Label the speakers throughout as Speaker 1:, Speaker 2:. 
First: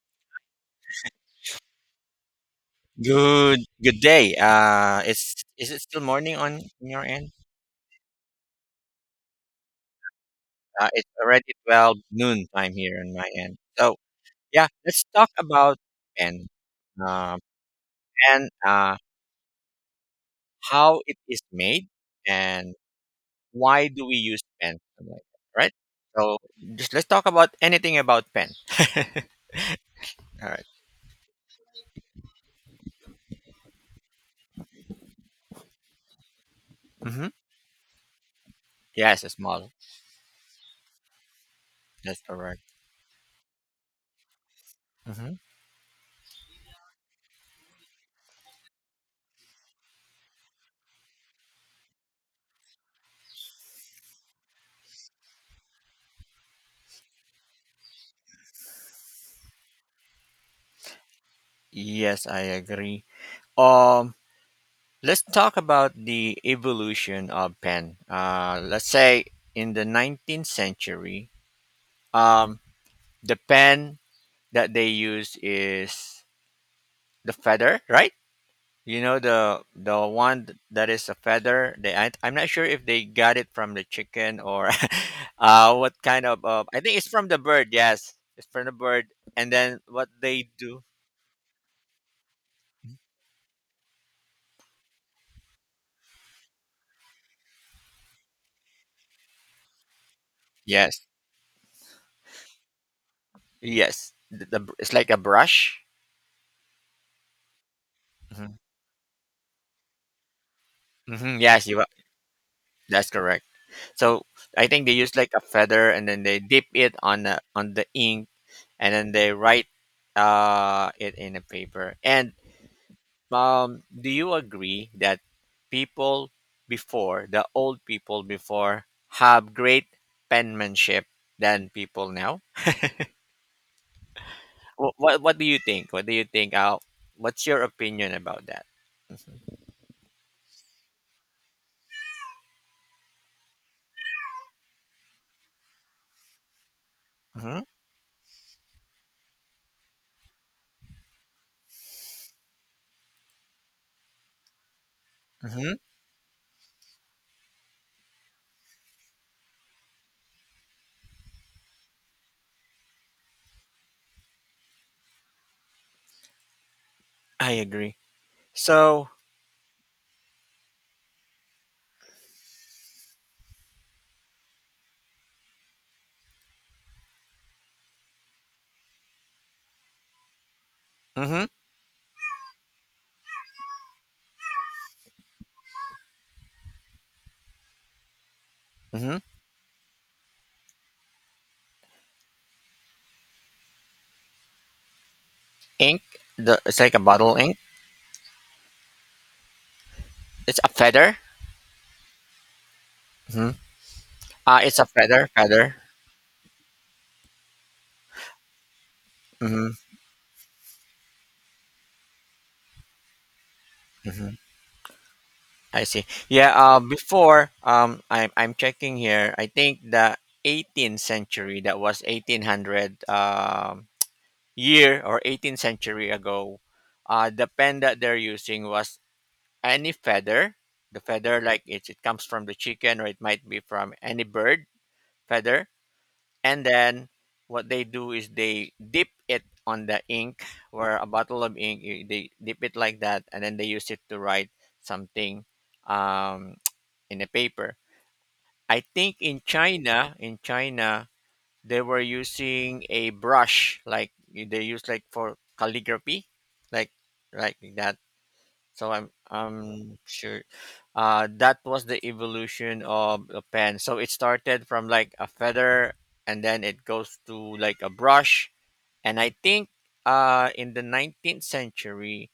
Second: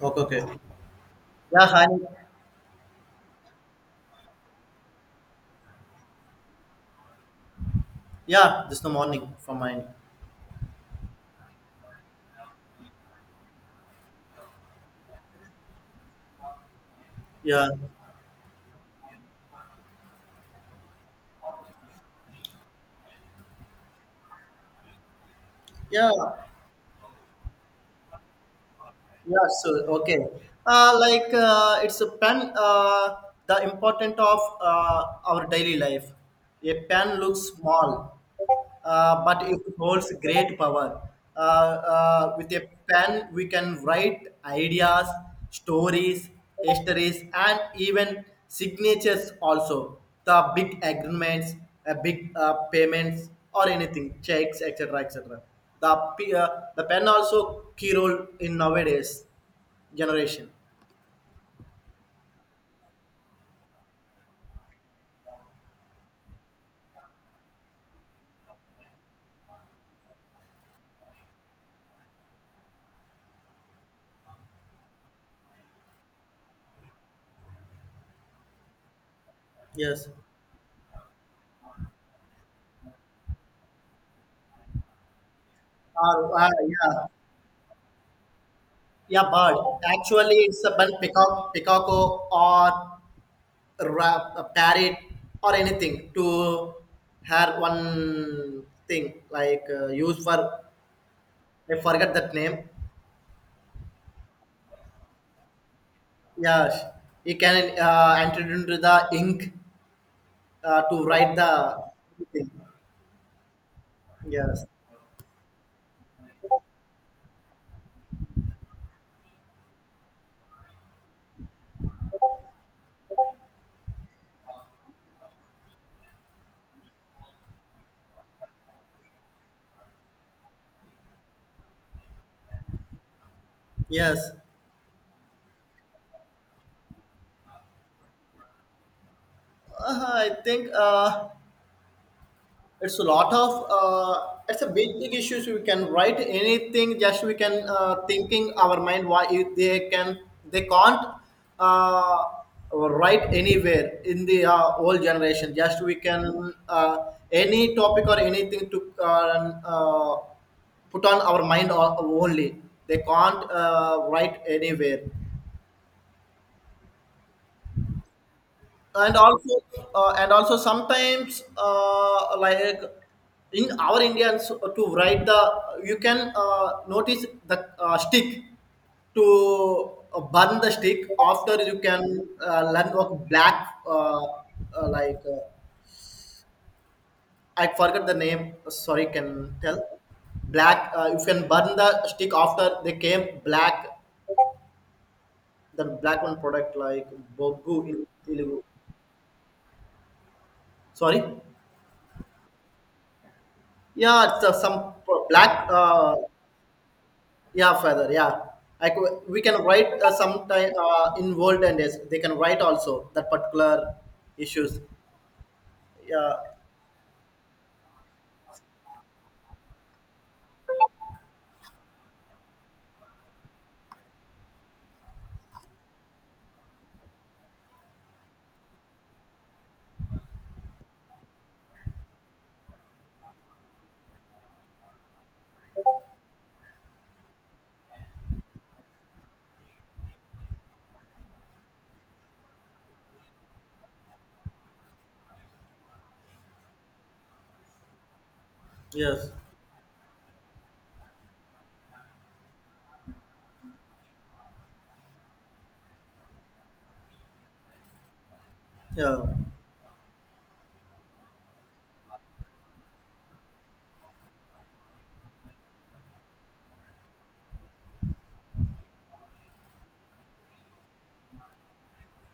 Speaker 1: Okay, okay. Yeah, hi.
Speaker 2: Good day. It's Is it still morning on your end?
Speaker 1: Yeah, this the morning from mine.
Speaker 2: It's already 12 noon time here on my end. So yeah, let's talk about pen. Uh,
Speaker 1: Yeah,
Speaker 2: Pen. How it is made and why do we use pen? Something like that, right.
Speaker 1: yeah,
Speaker 2: So just let's talk about anything about pen.
Speaker 1: yeah. So okay,
Speaker 2: All right.
Speaker 1: it's a pen. The important of our daily life. A pen
Speaker 2: Mm-hmm.
Speaker 1: looks small,
Speaker 2: Yes, it's
Speaker 1: but it
Speaker 2: small.
Speaker 1: holds great power.
Speaker 2: That's
Speaker 1: With
Speaker 2: correct.
Speaker 1: a pen, we can write ideas,
Speaker 2: Mm-hmm.
Speaker 1: stories, histories, and even signatures also. The big agreements, big payments, or anything, checks, etc., etc. The p- uh, the pen also key role in nowadays generation.
Speaker 2: Yes, I agree. Um. Let's talk about the evolution of pen. Let's say in the 19th century, um, the pen that they use is the feather, right? You know the
Speaker 1: Yes.
Speaker 2: one that is a feather. They I'm not sure if they got it from the chicken or what kind of. I think
Speaker 1: Yeah,
Speaker 2: it's from the bird. Yes, it's from the bird.
Speaker 1: yeah,
Speaker 2: And
Speaker 1: bird.
Speaker 2: then what
Speaker 1: Actually,
Speaker 2: they
Speaker 1: it's a
Speaker 2: do?
Speaker 1: bird peacock, peacocko, or a parrot, or anything to have one thing like use for.
Speaker 2: Yes,
Speaker 1: I forget that name.
Speaker 2: yes. The, it's like a brush.
Speaker 1: Yeah, you can enter
Speaker 2: Hmm.
Speaker 1: into the ink to write
Speaker 2: Hmm.
Speaker 1: the thing.
Speaker 2: That's correct. So I
Speaker 1: Yes,
Speaker 2: think they use like a feather and then they dip it on on the ink and then they write it in a paper. And do you agree that people before, the old people before, have great penmanship than people now?
Speaker 1: yes.
Speaker 2: What do you think? What do you think? What's your opinion about that?
Speaker 1: I think it's a lot of it's a big big issues. We can write anything, just we
Speaker 2: Mm-hmm.
Speaker 1: can thinking our mind. Why if they can, they can't uh, write anywhere in the old generation?
Speaker 2: Mm-hmm.
Speaker 1: Just we can any topic or anything to put on our mind only. They can't write anywhere.
Speaker 2: I agree. So,
Speaker 1: And also and also sometimes, like in our indians to write the, you can notice the stick to burn the stick.
Speaker 2: mm-hmm.
Speaker 1: After, you can learn what black. Uh, uh, like uh, I forgot the name, sorry,
Speaker 2: Mm-hmm.
Speaker 1: can tell. Black, you can burn the stick after they came black, the
Speaker 2: Ink,
Speaker 1: black one product
Speaker 2: it's like a
Speaker 1: like
Speaker 2: bottle ink.
Speaker 1: bogu in telugu.
Speaker 2: It's a feather.
Speaker 1: Sorry.
Speaker 2: Mhm.
Speaker 1: Yeah, it's some black.
Speaker 2: Feather.
Speaker 1: Yeah, feather. Yeah, like we can
Speaker 2: Mm-hmm,
Speaker 1: write sometime in world, and yes, they can write also that particular
Speaker 2: mm-hmm.
Speaker 1: issues.
Speaker 2: I see.
Speaker 1: Yeah.
Speaker 2: Yeah. Before I'm checking here. I think the 18th century, that was 1800 year or 18th century ago. The pen that they're using was any feather. The feather, like it comes from the chicken, or it might be from any bird feather. And then what they do is they dip it on the ink where a bottle of ink they dip it like that and then they use it to write something, um, in a paper. I think
Speaker 1: Yes.
Speaker 2: in china, in china, they were using a brush, like they use like for calligraphy, like like that. So
Speaker 1: Yeah.
Speaker 2: I'm sure that was the evolution of a pen. So it started from like a feather, and then it goes to like a brush. And I think in the 19th century,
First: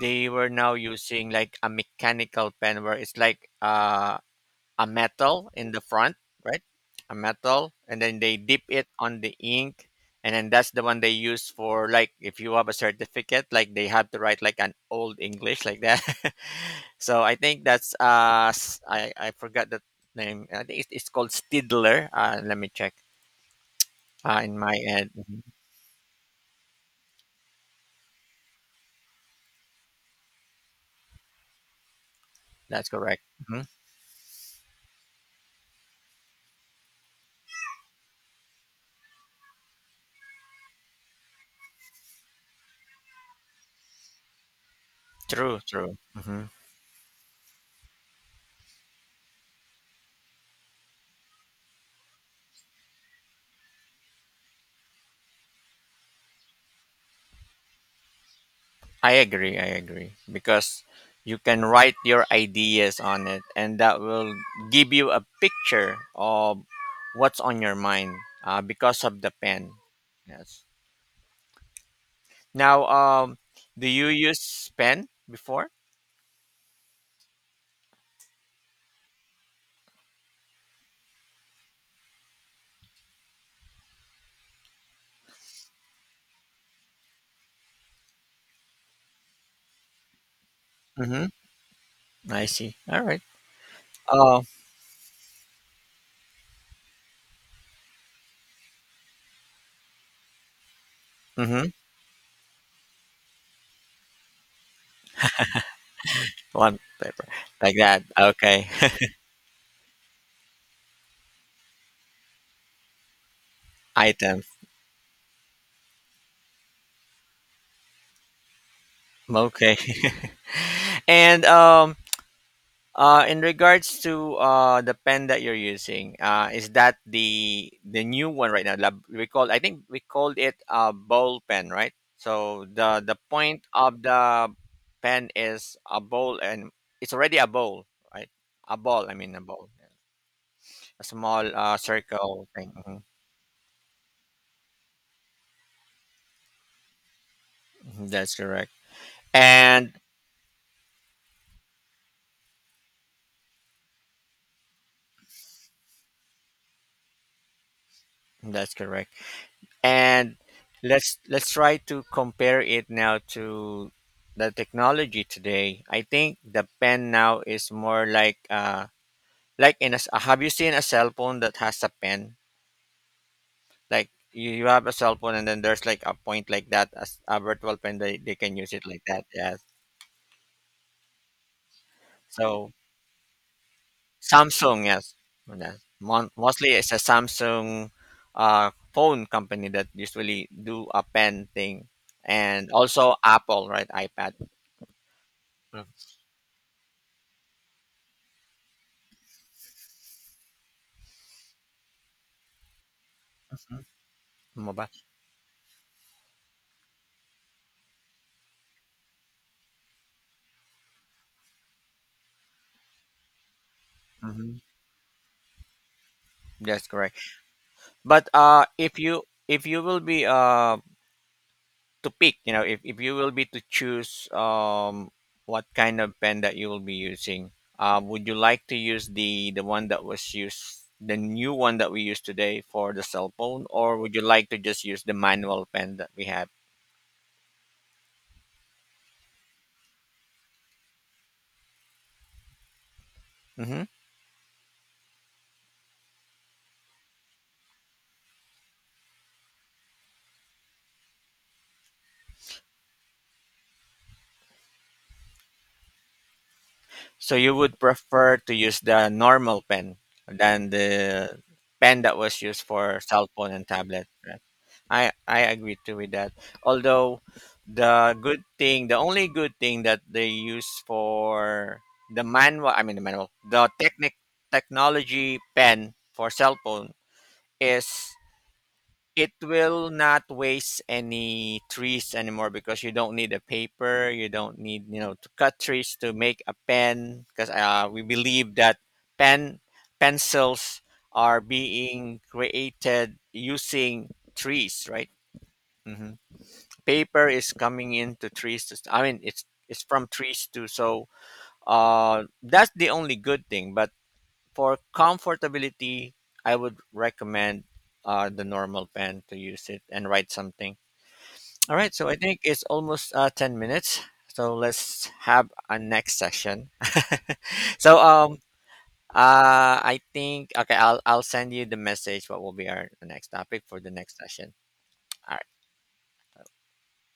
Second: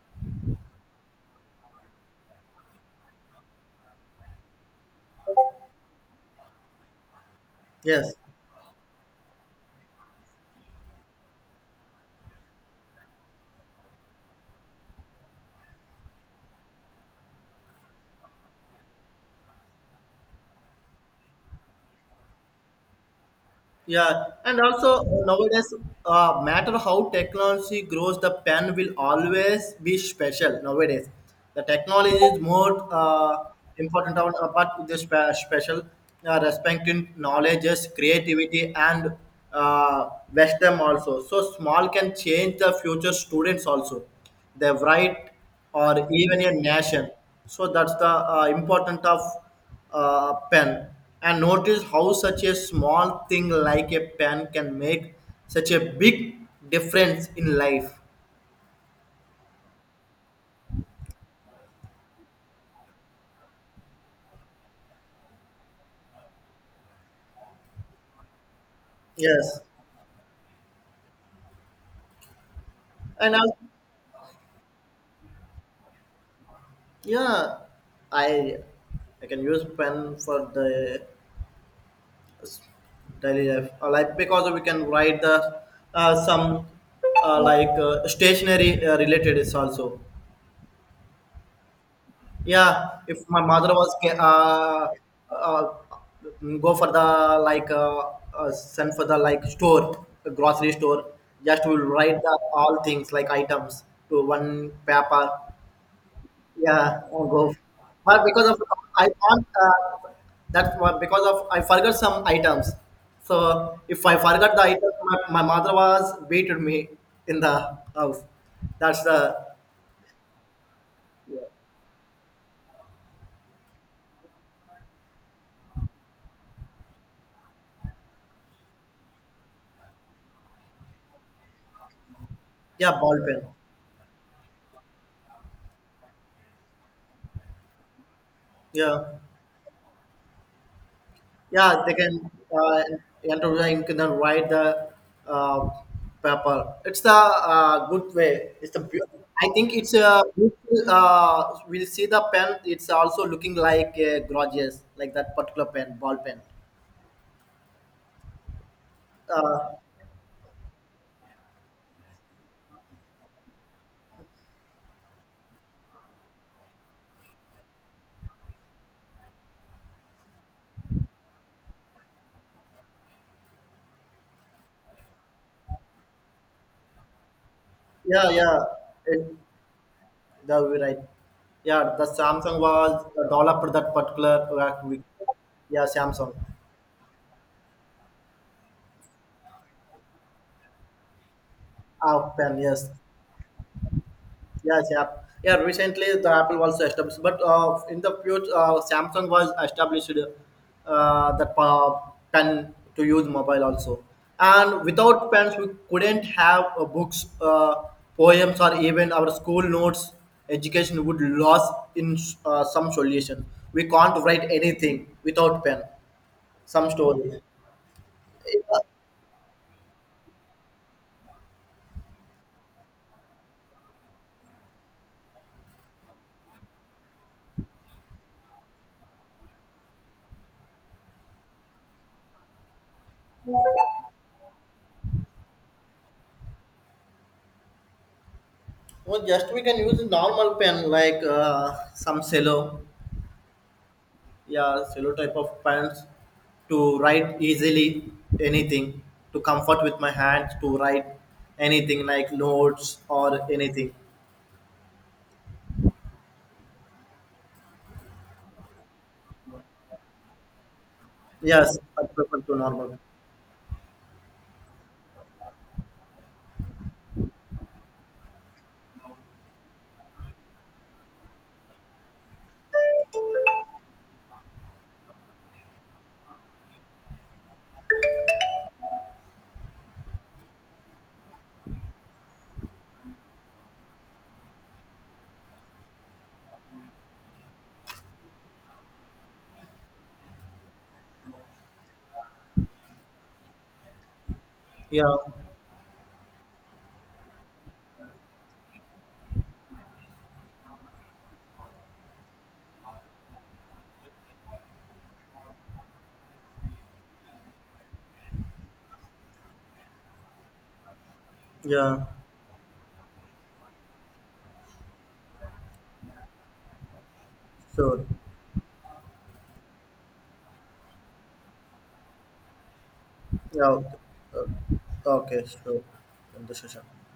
Speaker 2: they were now using like a mechanical pen, where it's like a metal in the front, right? A metal, and
Speaker 1: Yes.
Speaker 2: then they dip it on the ink, and then that's the one they use for, like, if you have a certificate, like they have to write like an old English like that. So I think that's I forgot the name. I think it's called Stidler. Let me check.
Speaker 1: Yeah,
Speaker 2: In
Speaker 1: and
Speaker 2: my
Speaker 1: also
Speaker 2: head. Mhm.
Speaker 1: nowadays, matter how technology grows, the pen will always be special. Nowadays, the technology is more
Speaker 2: That's correct. Mhm.
Speaker 1: important, on, but the special respecting knowledges, creativity, and wisdom also. So small can change the future students also, their right,
Speaker 2: True, true.
Speaker 1: or even
Speaker 2: Mhm.
Speaker 1: a nation. So that's the important of pen, and notice how such a small thing like a pen can make such a big difference in life.
Speaker 2: I agree. I agree because you can write your ideas on it, and that will give you a picture of what's on your mind because of the
Speaker 1: Yes.
Speaker 2: pen. Yes. Now,
Speaker 1: And I,
Speaker 2: do you use pen before?
Speaker 1: yeah, i I can use pen for the daily life. Like, because we can write the some like stationary related is also.
Speaker 2: Mm-hmm. I
Speaker 1: Yeah,
Speaker 2: see. All right.
Speaker 1: if my mother was
Speaker 2: Oh.
Speaker 1: uh, go for the, like, send for the, like, store, the grocery store, just
Speaker 2: Mm-hmm.
Speaker 1: will write the all things like items to one paper.
Speaker 2: One
Speaker 1: Yeah,
Speaker 2: paper
Speaker 1: I'll go.
Speaker 2: like that.
Speaker 1: But because of
Speaker 2: Okay.
Speaker 1: I can't. That's why, because of I forgot some items. So if I
Speaker 2: Items.
Speaker 1: forgot the item, my mother was beated me in the house. That's the,
Speaker 2: Okay. and In regards to the pen that you're using, is that the new one right now? Lab, we called, I think we called it a bowl pen, right? So the
Speaker 1: yeah, ball pen.
Speaker 2: point of the pen is a bowl, and it's already a bowl, right? A ball, I
Speaker 1: Yeah.
Speaker 2: mean a bowl, a small
Speaker 1: Yeah, they can
Speaker 2: circle thing. Mhm.
Speaker 1: enter the ink and then write the uh, paper. It's the
Speaker 2: Mhm,
Speaker 1: good
Speaker 2: that's
Speaker 1: way.
Speaker 2: correct,
Speaker 1: It's the I think it's
Speaker 2: and
Speaker 1: a beautiful, we'll see the pen. It's also looking like a gorgeous, like that particular pen, ball pen.
Speaker 2: that's correct.
Speaker 1: Uh,
Speaker 2: And let's try to compare it now to the technology today. I think the pen now is more like in a have you seen a cell phone that has a pen, like you have a cell phone and then there's like a point like that as a virtual pen,
Speaker 1: yeah,
Speaker 2: they can
Speaker 1: yeah,
Speaker 2: use it like that.
Speaker 1: it,
Speaker 2: Yes.
Speaker 1: that will be right. Yeah, the Samsung
Speaker 2: So
Speaker 1: was developed that particular.
Speaker 2: samsung, yes. Yes.
Speaker 1: Yeah, Samsung.
Speaker 2: Mostly it's a samsung phone company that usually do a pen thing.
Speaker 1: Ah, pen,
Speaker 2: And
Speaker 1: yes.
Speaker 2: also apple, right? Ipad.
Speaker 1: Yes, yeah. Yeah, recently the Apple was established, but in the future, Samsung was established pen to use mobile also.
Speaker 2: Mm,
Speaker 1: And
Speaker 2: mobile.
Speaker 1: without pens, we couldn't have books, poems, or even our school notes. Education would lose in some solution. We can't write
Speaker 2: Mhm.
Speaker 1: anything without pen.
Speaker 2: That's
Speaker 1: Some
Speaker 2: correct.
Speaker 1: story.
Speaker 2: But
Speaker 1: Uh,
Speaker 2: if you will be to pick, you know, if you will be to choose, what kind of pen that you will be using, would you like to use the one that was used, the new one that we use today for the cell phone, or would you like to just use the manual pen that we had?
Speaker 1: well, just we can use a normal pen, like some cello.
Speaker 2: Hmm.
Speaker 1: Yeah, cello type of pants to write easily anything, to comfort with my hands to write anything like notes or anything.
Speaker 2: So you would prefer to use the normal pen than the
Speaker 1: Yes,
Speaker 2: pen
Speaker 1: I
Speaker 2: that was
Speaker 1: prefer to
Speaker 2: used for
Speaker 1: normal.
Speaker 2: cell phone and tablet. I agree too with that. Although the good thing, the only good thing that they use for the manual, I mean the manual, the technic technology pen for cell phone is it will not waste any trees anymore because you don't need a paper, you don't need, you know, to cut trees to make a pen because we believe that pen pencils are being created using trees, right?
Speaker 1: Yeah,
Speaker 2: Mhm. Paper is coming into trees to, I mean it's from trees too. So that's the only good thing, but for comfortability I would recommend the normal pen to use it and write something. All right,
Speaker 1: yeah.
Speaker 2: so I think it's almost 10 minutes, so let's have a next session. So
Speaker 1: Sure.
Speaker 2: I think, okay, I'll send you the message what will be our next topic
Speaker 1: Yeah,
Speaker 2: for the
Speaker 1: okay,
Speaker 2: next session.
Speaker 1: okay, sure, in the session.